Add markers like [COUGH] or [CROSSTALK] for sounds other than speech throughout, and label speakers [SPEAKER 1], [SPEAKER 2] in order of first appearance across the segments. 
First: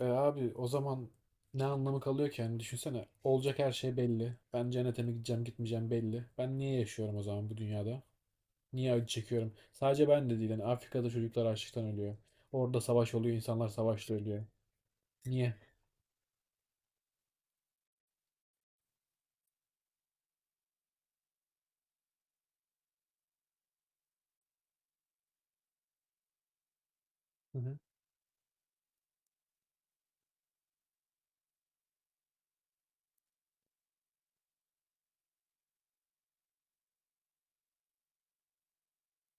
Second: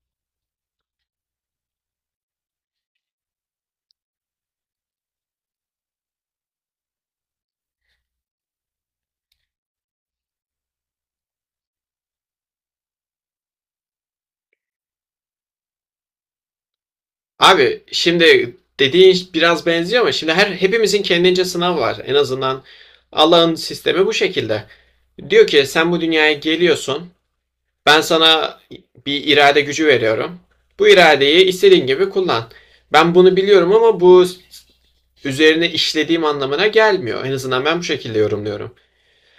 [SPEAKER 1] E abi o zaman ne anlamı kalıyor ki? Yani düşünsene, olacak her şey belli. Ben cennete mi gideceğim, gitmeyeceğim belli. Ben niye yaşıyorum o zaman bu dünyada? Niye acı çekiyorum? Sadece ben de değil. Yani Afrika'da çocuklar açlıktan ölüyor. Orada savaş oluyor. İnsanlar savaşta ölüyor. Niye?
[SPEAKER 2] Abi şimdi dediğin biraz benziyor ama şimdi hepimizin kendince sınavı var. En azından Allah'ın sistemi bu şekilde. Diyor ki sen bu dünyaya geliyorsun.
[SPEAKER 1] [LAUGHS]
[SPEAKER 2] Ben sana bir irade gücü veriyorum. Bu iradeyi istediğin gibi kullan. Ben bunu biliyorum ama bu üzerine işlediğim anlamına gelmiyor. En azından ben bu şekilde yorumluyorum.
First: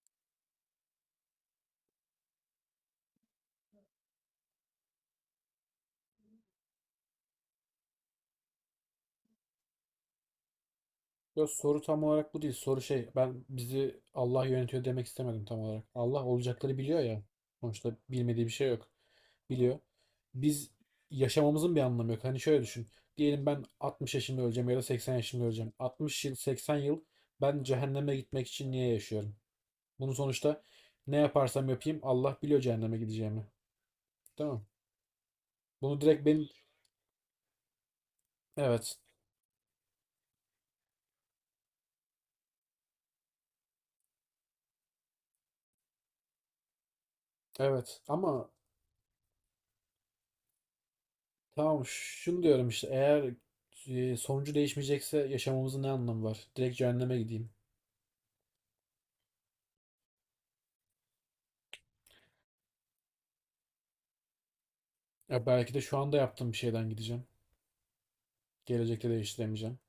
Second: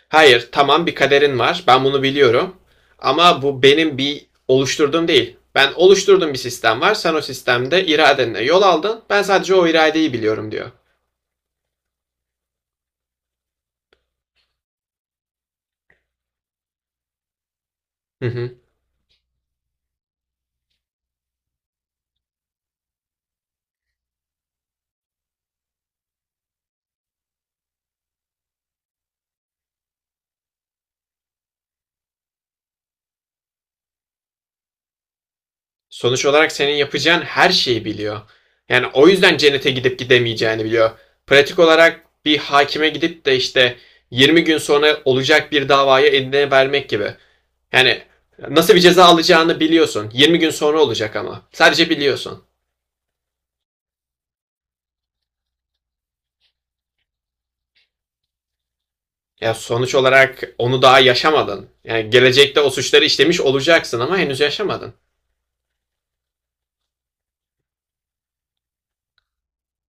[SPEAKER 2] Hayır, tamam bir kaderin var. Ben bunu biliyorum. Ama bu benim bir oluşturduğum değil. Ben oluşturduğum bir sistem var. Sen o sistemde iradenle yol aldın. Ben sadece o iradeyi biliyorum diyor.
[SPEAKER 1] Yok, soru tam olarak bu değil. Soru şey, ben bizi Allah yönetiyor demek istemedim tam olarak. Allah olacakları biliyor ya. Sonuçta
[SPEAKER 2] Hı
[SPEAKER 1] bilmediği bir
[SPEAKER 2] hı.
[SPEAKER 1] şey yok. Biliyor. Biz, yaşamamızın bir anlamı yok. Hani şöyle düşün. Diyelim ben 60 yaşında öleceğim ya da 80 yaşında öleceğim. 60 yıl, 80 yıl, ben cehenneme gitmek için niye yaşıyorum? Bunu sonuçta, ne yaparsam yapayım, Allah biliyor cehenneme gideceğimi. Değil mi? Bunu direkt
[SPEAKER 2] Sonuç
[SPEAKER 1] benim...
[SPEAKER 2] olarak senin yapacağın her şeyi biliyor. Yani
[SPEAKER 1] Evet.
[SPEAKER 2] o yüzden cennete gidip gidemeyeceğini biliyor. Pratik olarak bir hakime gidip de işte 20 gün sonra olacak bir davayı eline vermek gibi.
[SPEAKER 1] Evet.
[SPEAKER 2] Yani nasıl bir ceza alacağını biliyorsun. 20 gün sonra olacak ama.
[SPEAKER 1] Tamam,
[SPEAKER 2] Sadece
[SPEAKER 1] şunu
[SPEAKER 2] biliyorsun.
[SPEAKER 1] diyorum işte, eğer sonucu değişmeyecekse yaşamamızın ne anlamı var? Direkt cehenneme gideyim.
[SPEAKER 2] Ya sonuç olarak onu daha yaşamadın. Yani gelecekte o suçları işlemiş olacaksın ama henüz yaşamadın.
[SPEAKER 1] Ya belki de şu anda yaptığım bir şeyden gideceğim. Gelecekte değiştiremeyeceğim.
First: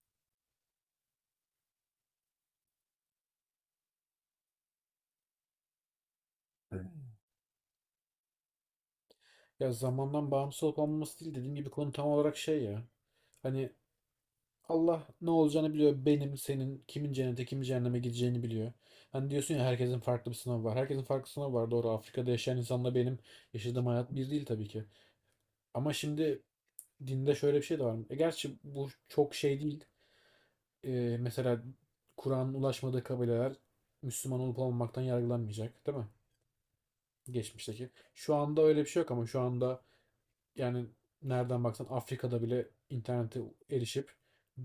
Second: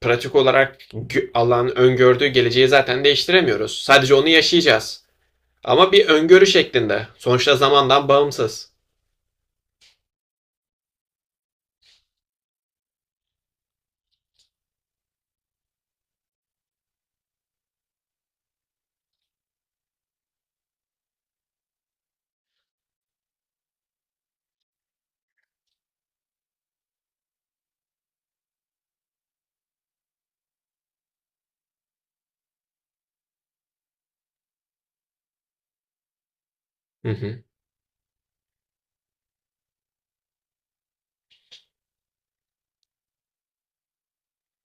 [SPEAKER 2] Pratik olarak Allah'ın öngördüğü geleceği zaten değiştiremiyoruz. Sadece onu yaşayacağız. Ama bir öngörü
[SPEAKER 1] Evet.
[SPEAKER 2] şeklinde. Sonuçta zamandan bağımsız.
[SPEAKER 1] Ya zamandan bağımsız olup olmaması değil, dediğim gibi konu tam olarak şey ya. Hani Allah ne olacağını biliyor. Benim, senin, kimin cennete, kimin cehenneme gideceğini biliyor. Hani diyorsun ya, herkesin farklı bir sınavı var. Herkesin farklı sınavı var. Doğru, Afrika'da yaşayan insanla benim yaşadığım hayat bir değil tabii ki. Ama şimdi, dinde şöyle bir şey de var. E gerçi bu çok şey değil. Mesela Kur'an'ın ulaşmadığı kabileler Müslüman olup olmamaktan yargılanmayacak, değil mi?
[SPEAKER 2] Hı hı.
[SPEAKER 1] Geçmişteki. Şu anda öyle bir şey yok ama şu anda, yani nereden baksan Afrika'da bile internete erişip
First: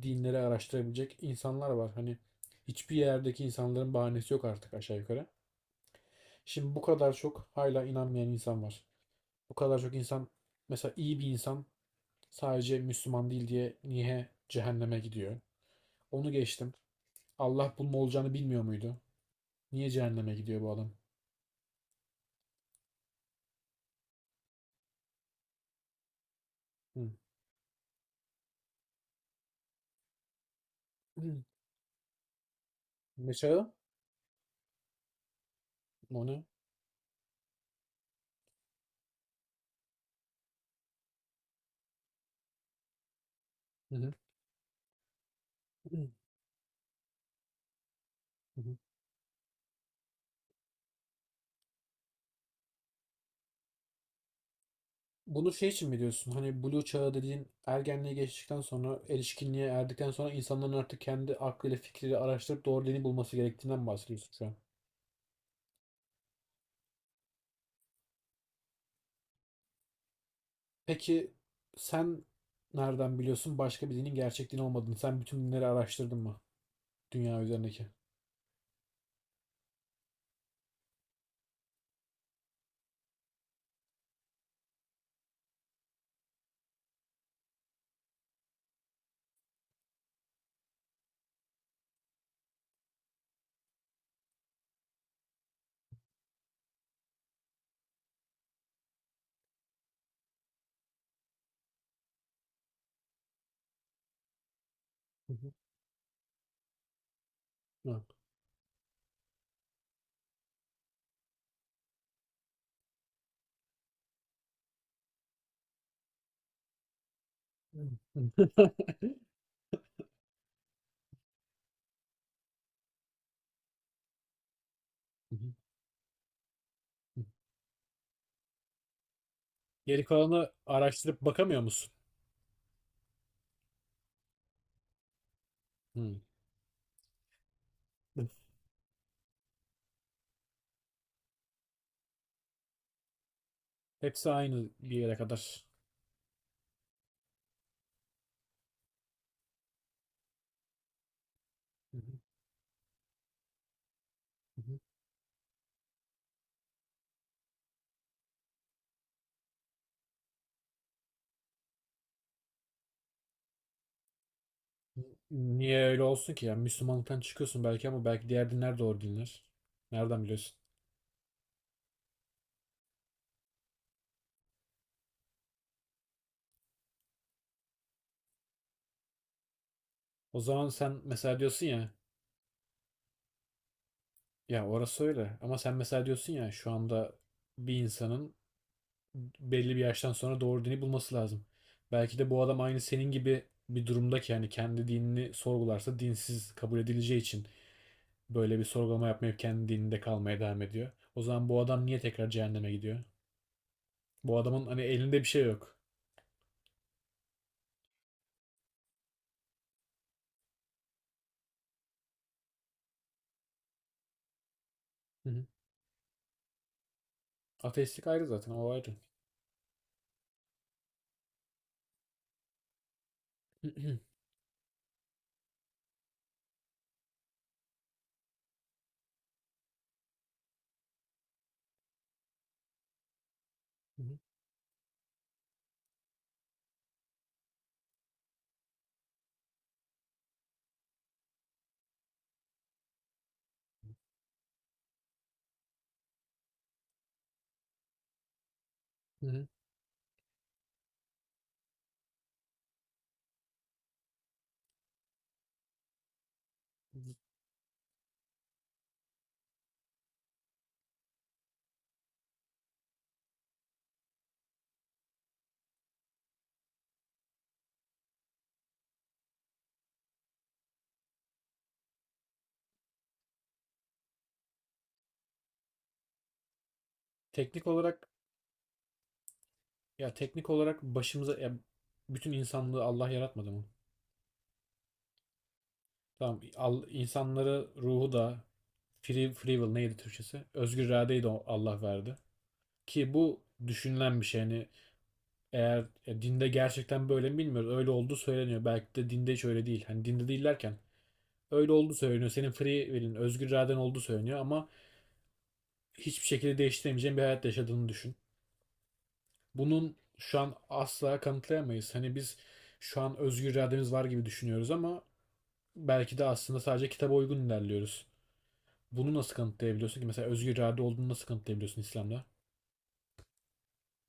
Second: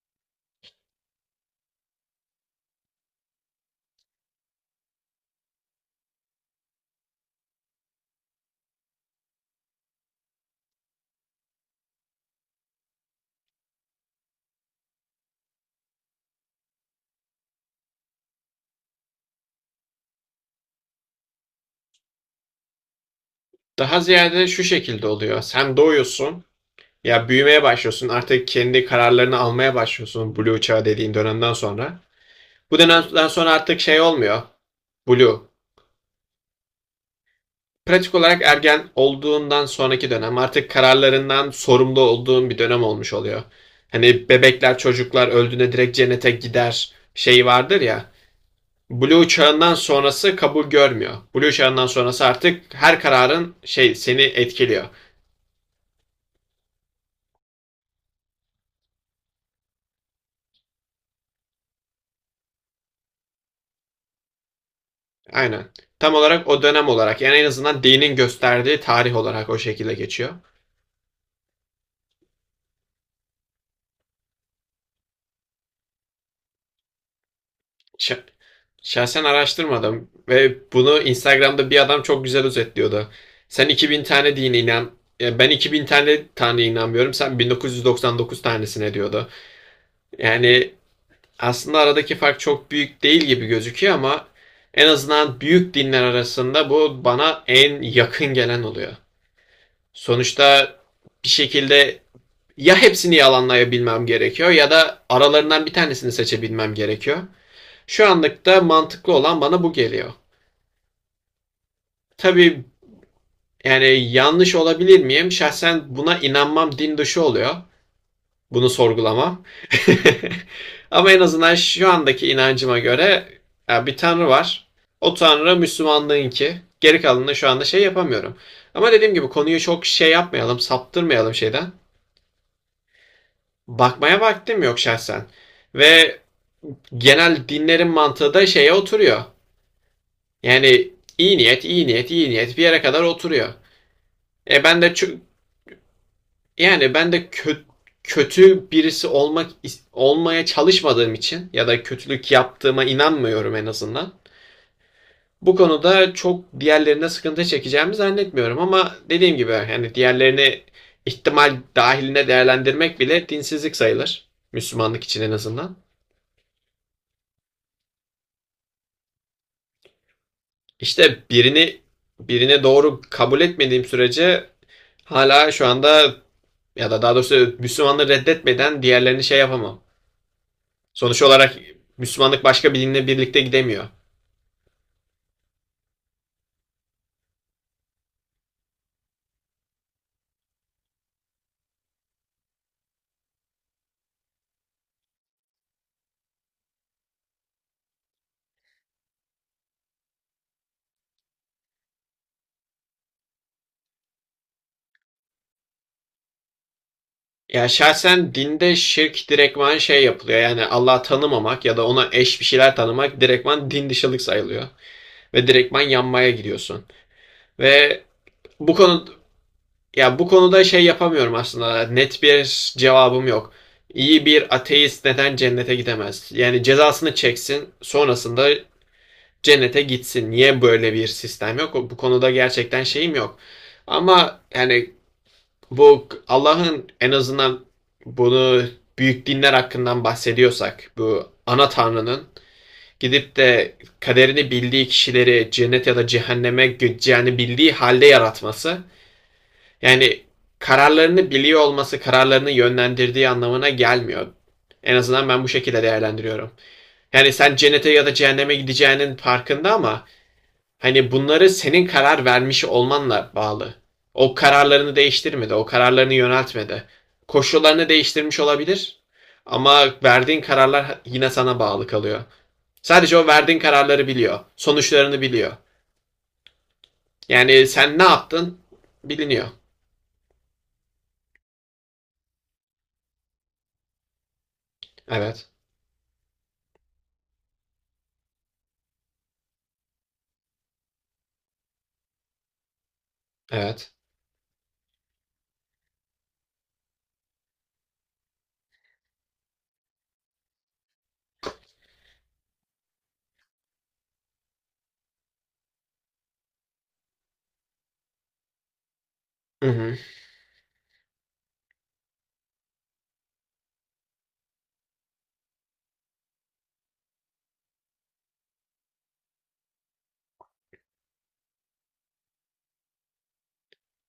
[SPEAKER 1] dinleri araştırabilecek insanlar var. Hani hiçbir yerdeki insanların bahanesi yok artık aşağı yukarı. Şimdi bu kadar çok hala inanmayan insan var. Bu kadar çok insan, mesela iyi bir insan, sadece Müslüman değil diye niye cehenneme gidiyor? Onu geçtim. Allah bunun olacağını bilmiyor muydu? Niye cehenneme gidiyor bu adam?
[SPEAKER 2] Daha ziyade şu şekilde oluyor. Sen doğuyorsun.
[SPEAKER 1] Hı.
[SPEAKER 2] Ya büyümeye başlıyorsun. Artık kendi kararlarını almaya başlıyorsun. Blue çağı dediğin
[SPEAKER 1] [CLEARS THROAT] Hı.
[SPEAKER 2] dönemden sonra. Bu dönemden
[SPEAKER 1] Ne
[SPEAKER 2] sonra
[SPEAKER 1] çağı?
[SPEAKER 2] artık şey olmuyor. Blue.
[SPEAKER 1] O ne?
[SPEAKER 2] Pratik olarak ergen olduğundan sonraki dönem artık kararlarından sorumlu olduğun bir dönem olmuş oluyor.
[SPEAKER 1] Hı hı.
[SPEAKER 2] Hani bebekler çocuklar öldüğünde direkt
[SPEAKER 1] [CLEARS THROAT]
[SPEAKER 2] cennete gider şeyi vardır ya.
[SPEAKER 1] Hı hı.
[SPEAKER 2] Blue çağından sonrası kabul görmüyor. Blue çağından sonrası artık her kararın şey seni etkiliyor.
[SPEAKER 1] Bunu şey için mi diyorsun? Hani Blue çağı dediğin ergenliğe geçtikten sonra, erişkinliğe erdikten sonra, insanların artık kendi aklıyla fikriyle araştırıp doğru dini bulması gerektiğinden mi bahsediyorsun şu an?
[SPEAKER 2] Aynen. Tam olarak o dönem olarak yani en azından dinin gösterdiği tarih olarak o şekilde geçiyor.
[SPEAKER 1] Peki, sen nereden biliyorsun başka bir dinin gerçek din olmadığını? Sen bütün dinleri araştırdın mı? Dünya üzerindeki.
[SPEAKER 2] Ş- şahsen araştırmadım ve bunu Instagram'da bir adam çok güzel özetliyordu. Sen 2000 tane dine inan, ya ben 2000 tane inanmıyorum. Sen 1999 tanesine diyordu. Yani aslında aradaki fark çok büyük değil gibi gözüküyor ama en azından büyük dinler arasında bu bana en yakın gelen oluyor. Sonuçta bir şekilde ya hepsini yalanlayabilmem gerekiyor ya da
[SPEAKER 1] Hı hı.
[SPEAKER 2] aralarından bir tanesini seçebilmem gerekiyor.
[SPEAKER 1] Ha.
[SPEAKER 2] Şu anlıkta mantıklı olan bana bu geliyor. Tabii yani yanlış olabilir miyim? Şahsen buna inanmam din dışı oluyor.
[SPEAKER 1] Hı hı.
[SPEAKER 2] Bunu sorgulamam. [LAUGHS] Ama en azından şu andaki inancıma göre ya bir tanrı var. O
[SPEAKER 1] Hı
[SPEAKER 2] tanrı Müslümanlığınki. Geri
[SPEAKER 1] hı.
[SPEAKER 2] kalanını şu anda şey yapamıyorum. Ama dediğim gibi konuyu çok
[SPEAKER 1] Geri
[SPEAKER 2] şey
[SPEAKER 1] kalanı
[SPEAKER 2] yapmayalım,
[SPEAKER 1] araştırıp
[SPEAKER 2] saptırmayalım
[SPEAKER 1] bakamıyor
[SPEAKER 2] şeyden.
[SPEAKER 1] musun?
[SPEAKER 2] Bakmaya vaktim yok şahsen.
[SPEAKER 1] Hı.
[SPEAKER 2] Ve genel dinlerin mantığı da şeye oturuyor. Yani iyi niyet, iyi niyet, iyi niyet bir yere kadar oturuyor.
[SPEAKER 1] Hepsi
[SPEAKER 2] E
[SPEAKER 1] aynı
[SPEAKER 2] ben de
[SPEAKER 1] bir yere
[SPEAKER 2] ço-
[SPEAKER 1] kadar.
[SPEAKER 2] Yani ben de kö- kötü birisi olmaya çalışmadığım için ya da kötülük yaptığıma inanmıyorum en azından.
[SPEAKER 1] Hı hı.
[SPEAKER 2] Bu konuda çok diğerlerine sıkıntı çekeceğimi zannetmiyorum ama dediğim gibi yani diğerlerini ihtimal dahiline değerlendirmek bile dinsizlik sayılır. Müslümanlık için en azından.
[SPEAKER 1] Niye öyle olsun ki? Yani Müslümanlıktan çıkıyorsun belki ama belki diğer dinler de doğru dinler. Nereden biliyorsun?
[SPEAKER 2] İşte birini birine doğru kabul etmediğim sürece hala şu anda ya da daha doğrusu Müslümanları reddetmeden diğerlerini şey yapamam.
[SPEAKER 1] O zaman sen
[SPEAKER 2] Sonuç
[SPEAKER 1] mesela
[SPEAKER 2] olarak
[SPEAKER 1] diyorsun ya,
[SPEAKER 2] Müslümanlık başka bir dinle birlikte gidemiyor.
[SPEAKER 1] ya orası öyle. Ama sen mesela diyorsun ya, şu anda bir insanın belli bir yaştan sonra doğru dini bulması lazım. Belki de bu adam aynı senin gibi bir durumda ki, yani kendi dinini sorgularsa dinsiz kabul edileceği için böyle bir sorgulama yapmayıp kendi dininde kalmaya devam ediyor. O zaman bu adam niye tekrar cehenneme gidiyor? Bu adamın, hani elinde bir şey yok.
[SPEAKER 2] Ya şahsen dinde şirk direktman şey yapılıyor. Yani Allah'ı tanımamak ya da ona eş bir şeyler tanımak direktman din dışılık sayılıyor.
[SPEAKER 1] Hı hı.
[SPEAKER 2] Ve direktman yanmaya giriyorsun. Ve
[SPEAKER 1] Ateistlik ayrı, zaten o
[SPEAKER 2] bu
[SPEAKER 1] ayrı.
[SPEAKER 2] konu ya bu konuda şey yapamıyorum aslında. Net bir cevabım yok.
[SPEAKER 1] Hı hı,
[SPEAKER 2] İyi bir ateist neden cennete gidemez? Yani cezasını çeksin, sonrasında cennete gitsin. Niye böyle bir sistem yok? Bu konuda gerçekten şeyim yok.
[SPEAKER 1] hı hı,
[SPEAKER 2] Ama yani bu Allah'ın en azından bunu büyük dinler hakkından bahsediyorsak bu ana tanrının gidip de kaderini bildiği kişileri cennet ya da cehenneme gideceğini bildiği halde yaratması
[SPEAKER 1] hı hı.
[SPEAKER 2] yani kararlarını biliyor olması kararlarını yönlendirdiği anlamına gelmiyor. En azından ben bu şekilde değerlendiriyorum. Yani sen cennete ya da cehenneme gideceğinin farkında ama hani bunları senin karar vermiş olmanla bağlı. O kararlarını değiştirmedi, o kararlarını yöneltmedi. Koşullarını değiştirmiş olabilir ama verdiğin kararlar yine sana bağlı kalıyor. Sadece o verdiğin kararları biliyor, sonuçlarını biliyor.
[SPEAKER 1] Teknik
[SPEAKER 2] Yani sen ne
[SPEAKER 1] olarak
[SPEAKER 2] yaptın biliniyor.
[SPEAKER 1] Teknik olarak, ya bütün insanlığı Allah yaratmadı mı?
[SPEAKER 2] Evet,
[SPEAKER 1] Tamam, al, insanları, ruhu da free will neydi Türkçesi? Özgür iradeyi de Allah verdi. Ki bu
[SPEAKER 2] evet.
[SPEAKER 1] düşünülen bir şey. Hani eğer dinde gerçekten böyle mi bilmiyoruz. Öyle olduğu söyleniyor. Belki de dinde hiç öyle değil. Hani dinde değil derken, öyle olduğu söyleniyor. Senin free will'in, özgür iraden olduğu söyleniyor ama hiçbir şekilde değiştiremeyeceğin bir hayat yaşadığını düşün.
[SPEAKER 2] Hı
[SPEAKER 1] Bunun
[SPEAKER 2] hı.
[SPEAKER 1] şu an asla kanıtlayamayız. Hani biz şu an özgür irademiz var gibi düşünüyoruz ama belki de aslında sadece kitaba uygun ilerliyoruz. Bunu nasıl kanıtlayabiliyorsun ki? Mesela özgür irade olduğunu nasıl kanıtlayabiliyorsun İslam'da?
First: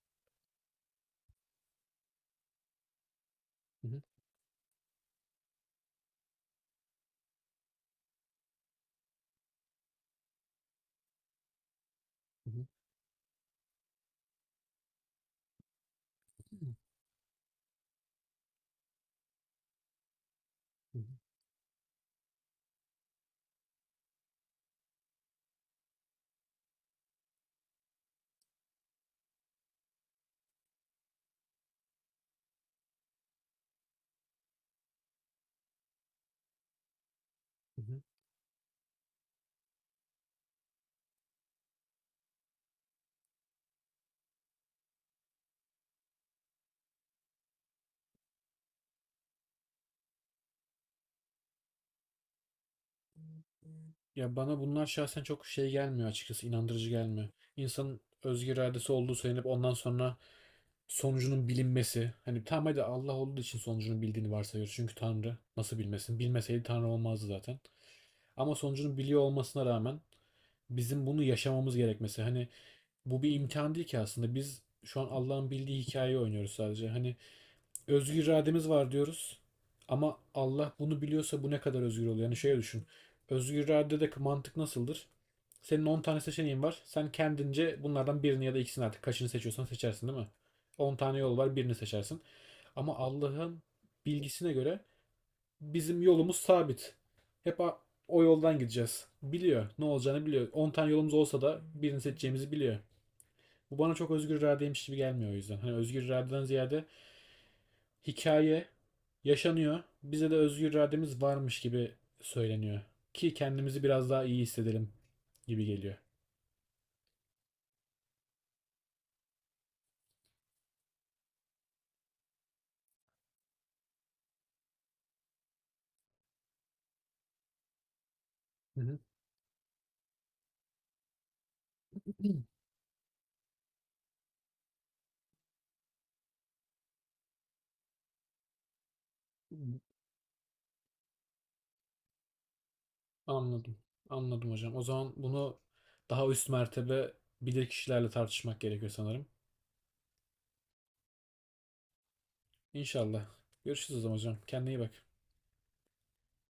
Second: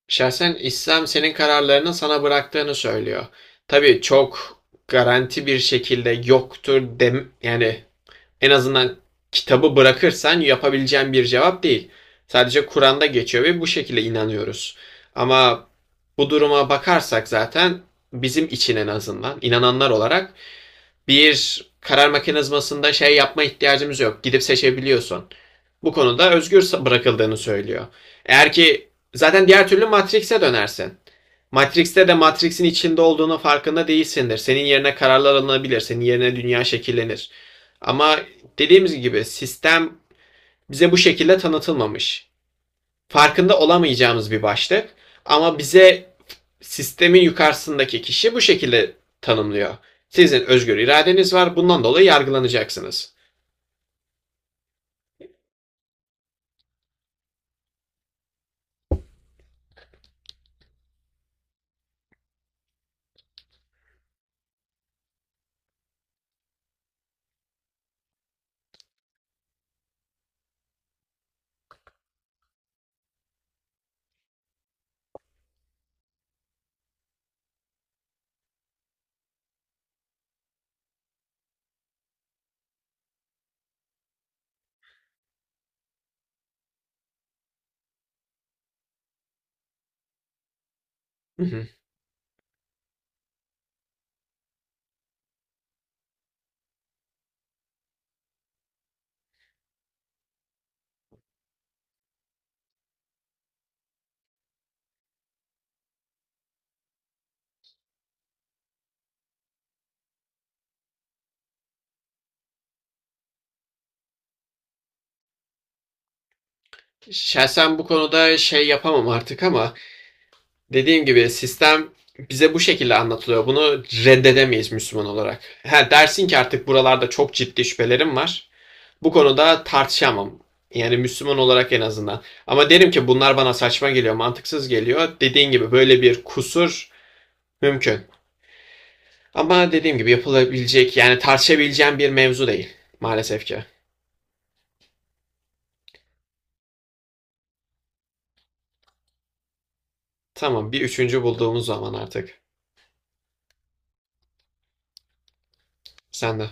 [SPEAKER 2] Şahsen İslam senin kararlarını sana bıraktığını söylüyor.
[SPEAKER 1] Hı hı,
[SPEAKER 2] Tabii çok garanti bir şekilde yoktur dem yani en azından kitabı bırakırsan yapabileceğin bir cevap değil.
[SPEAKER 1] hı
[SPEAKER 2] Sadece
[SPEAKER 1] hı,
[SPEAKER 2] Kur'an'da geçiyor ve bu şekilde inanıyoruz. Ama bu duruma
[SPEAKER 1] hı
[SPEAKER 2] bakarsak zaten bizim için en azından inananlar olarak
[SPEAKER 1] hı,
[SPEAKER 2] bir karar mekanizmasında şey yapma ihtiyacımız yok. Gidip seçebiliyorsun. Bu konuda özgür bırakıldığını söylüyor. Eğer ki zaten diğer türlü Matrix'e dönersin. Matrix'te de Matrix'in içinde olduğunun farkında değilsindir. Senin yerine kararlar alınabilir. Senin yerine dünya şekillenir.
[SPEAKER 1] hı hı.
[SPEAKER 2] Ama dediğimiz gibi sistem bize bu şekilde tanıtılmamış. Farkında olamayacağımız bir başlık. Ama bize sistemin yukarısındaki kişi bu şekilde tanımlıyor. Sizin özgür iradeniz var. Bundan dolayı yargılanacaksınız.
[SPEAKER 1] Ya, bana bunlar şahsen çok şey gelmiyor açıkçası, inandırıcı gelmiyor. İnsanın özgür iradesi olduğu söylenip ondan sonra sonucunun bilinmesi. Hani tamam, hadi Allah olduğu için sonucunu bildiğini varsayıyoruz. Çünkü Tanrı nasıl bilmesin? Bilmeseydi Tanrı olmazdı zaten. Ama sonucunu biliyor olmasına rağmen bizim bunu yaşamamız gerekmesi. Hani bu bir imtihan değil ki aslında. Biz şu an Allah'ın bildiği hikayeyi oynuyoruz sadece. Hani özgür irademiz var diyoruz. Ama Allah bunu biliyorsa bu ne kadar özgür oluyor? Yani şöyle düşün. Özgür iradedeki mantık nasıldır? Senin 10 tane seçeneğin var. Sen kendince bunlardan birini ya da ikisini, artık kaçını seçiyorsan seçersin değil mi? 10 tane yol
[SPEAKER 2] Hı
[SPEAKER 1] var,
[SPEAKER 2] hı.
[SPEAKER 1] birini seçersin. Ama Allah'ın bilgisine göre bizim yolumuz sabit. Hep o yoldan gideceğiz. Biliyor. Ne olacağını biliyor. 10 tane yolumuz olsa da birini seçeceğimizi biliyor. Bu bana çok özgür iradeymiş gibi gelmiyor o yüzden. Hani özgür iradeden ziyade hikaye yaşanıyor. Bize de özgür irademiz varmış gibi söyleniyor. Ki kendimizi biraz daha iyi hissedelim gibi geliyor.
[SPEAKER 2] Şahsen bu konuda şey yapamam artık ama dediğim gibi sistem bize bu şekilde anlatılıyor. Bunu reddedemeyiz Müslüman olarak. Ha, dersin ki artık buralarda çok ciddi şüphelerim var.
[SPEAKER 1] Hı hı.
[SPEAKER 2] Bu konuda tartışamam. Yani Müslüman olarak en azından.
[SPEAKER 1] [CLEARS THROAT]
[SPEAKER 2] Ama derim ki bunlar bana saçma geliyor, mantıksız geliyor. Dediğin gibi böyle bir kusur mümkün. Ama dediğim gibi yapılabilecek yani tartışabileceğim bir mevzu değil maalesef ki.
[SPEAKER 1] Anladım. Anladım hocam. O zaman bunu daha üst mertebe bilir kişilerle tartışmak gerekiyor sanırım.
[SPEAKER 2] Tamam bir üçüncü bulduğumuz zaman artık.
[SPEAKER 1] İnşallah. Görüşürüz o zaman hocam. Kendine iyi bak.
[SPEAKER 2] Sen de.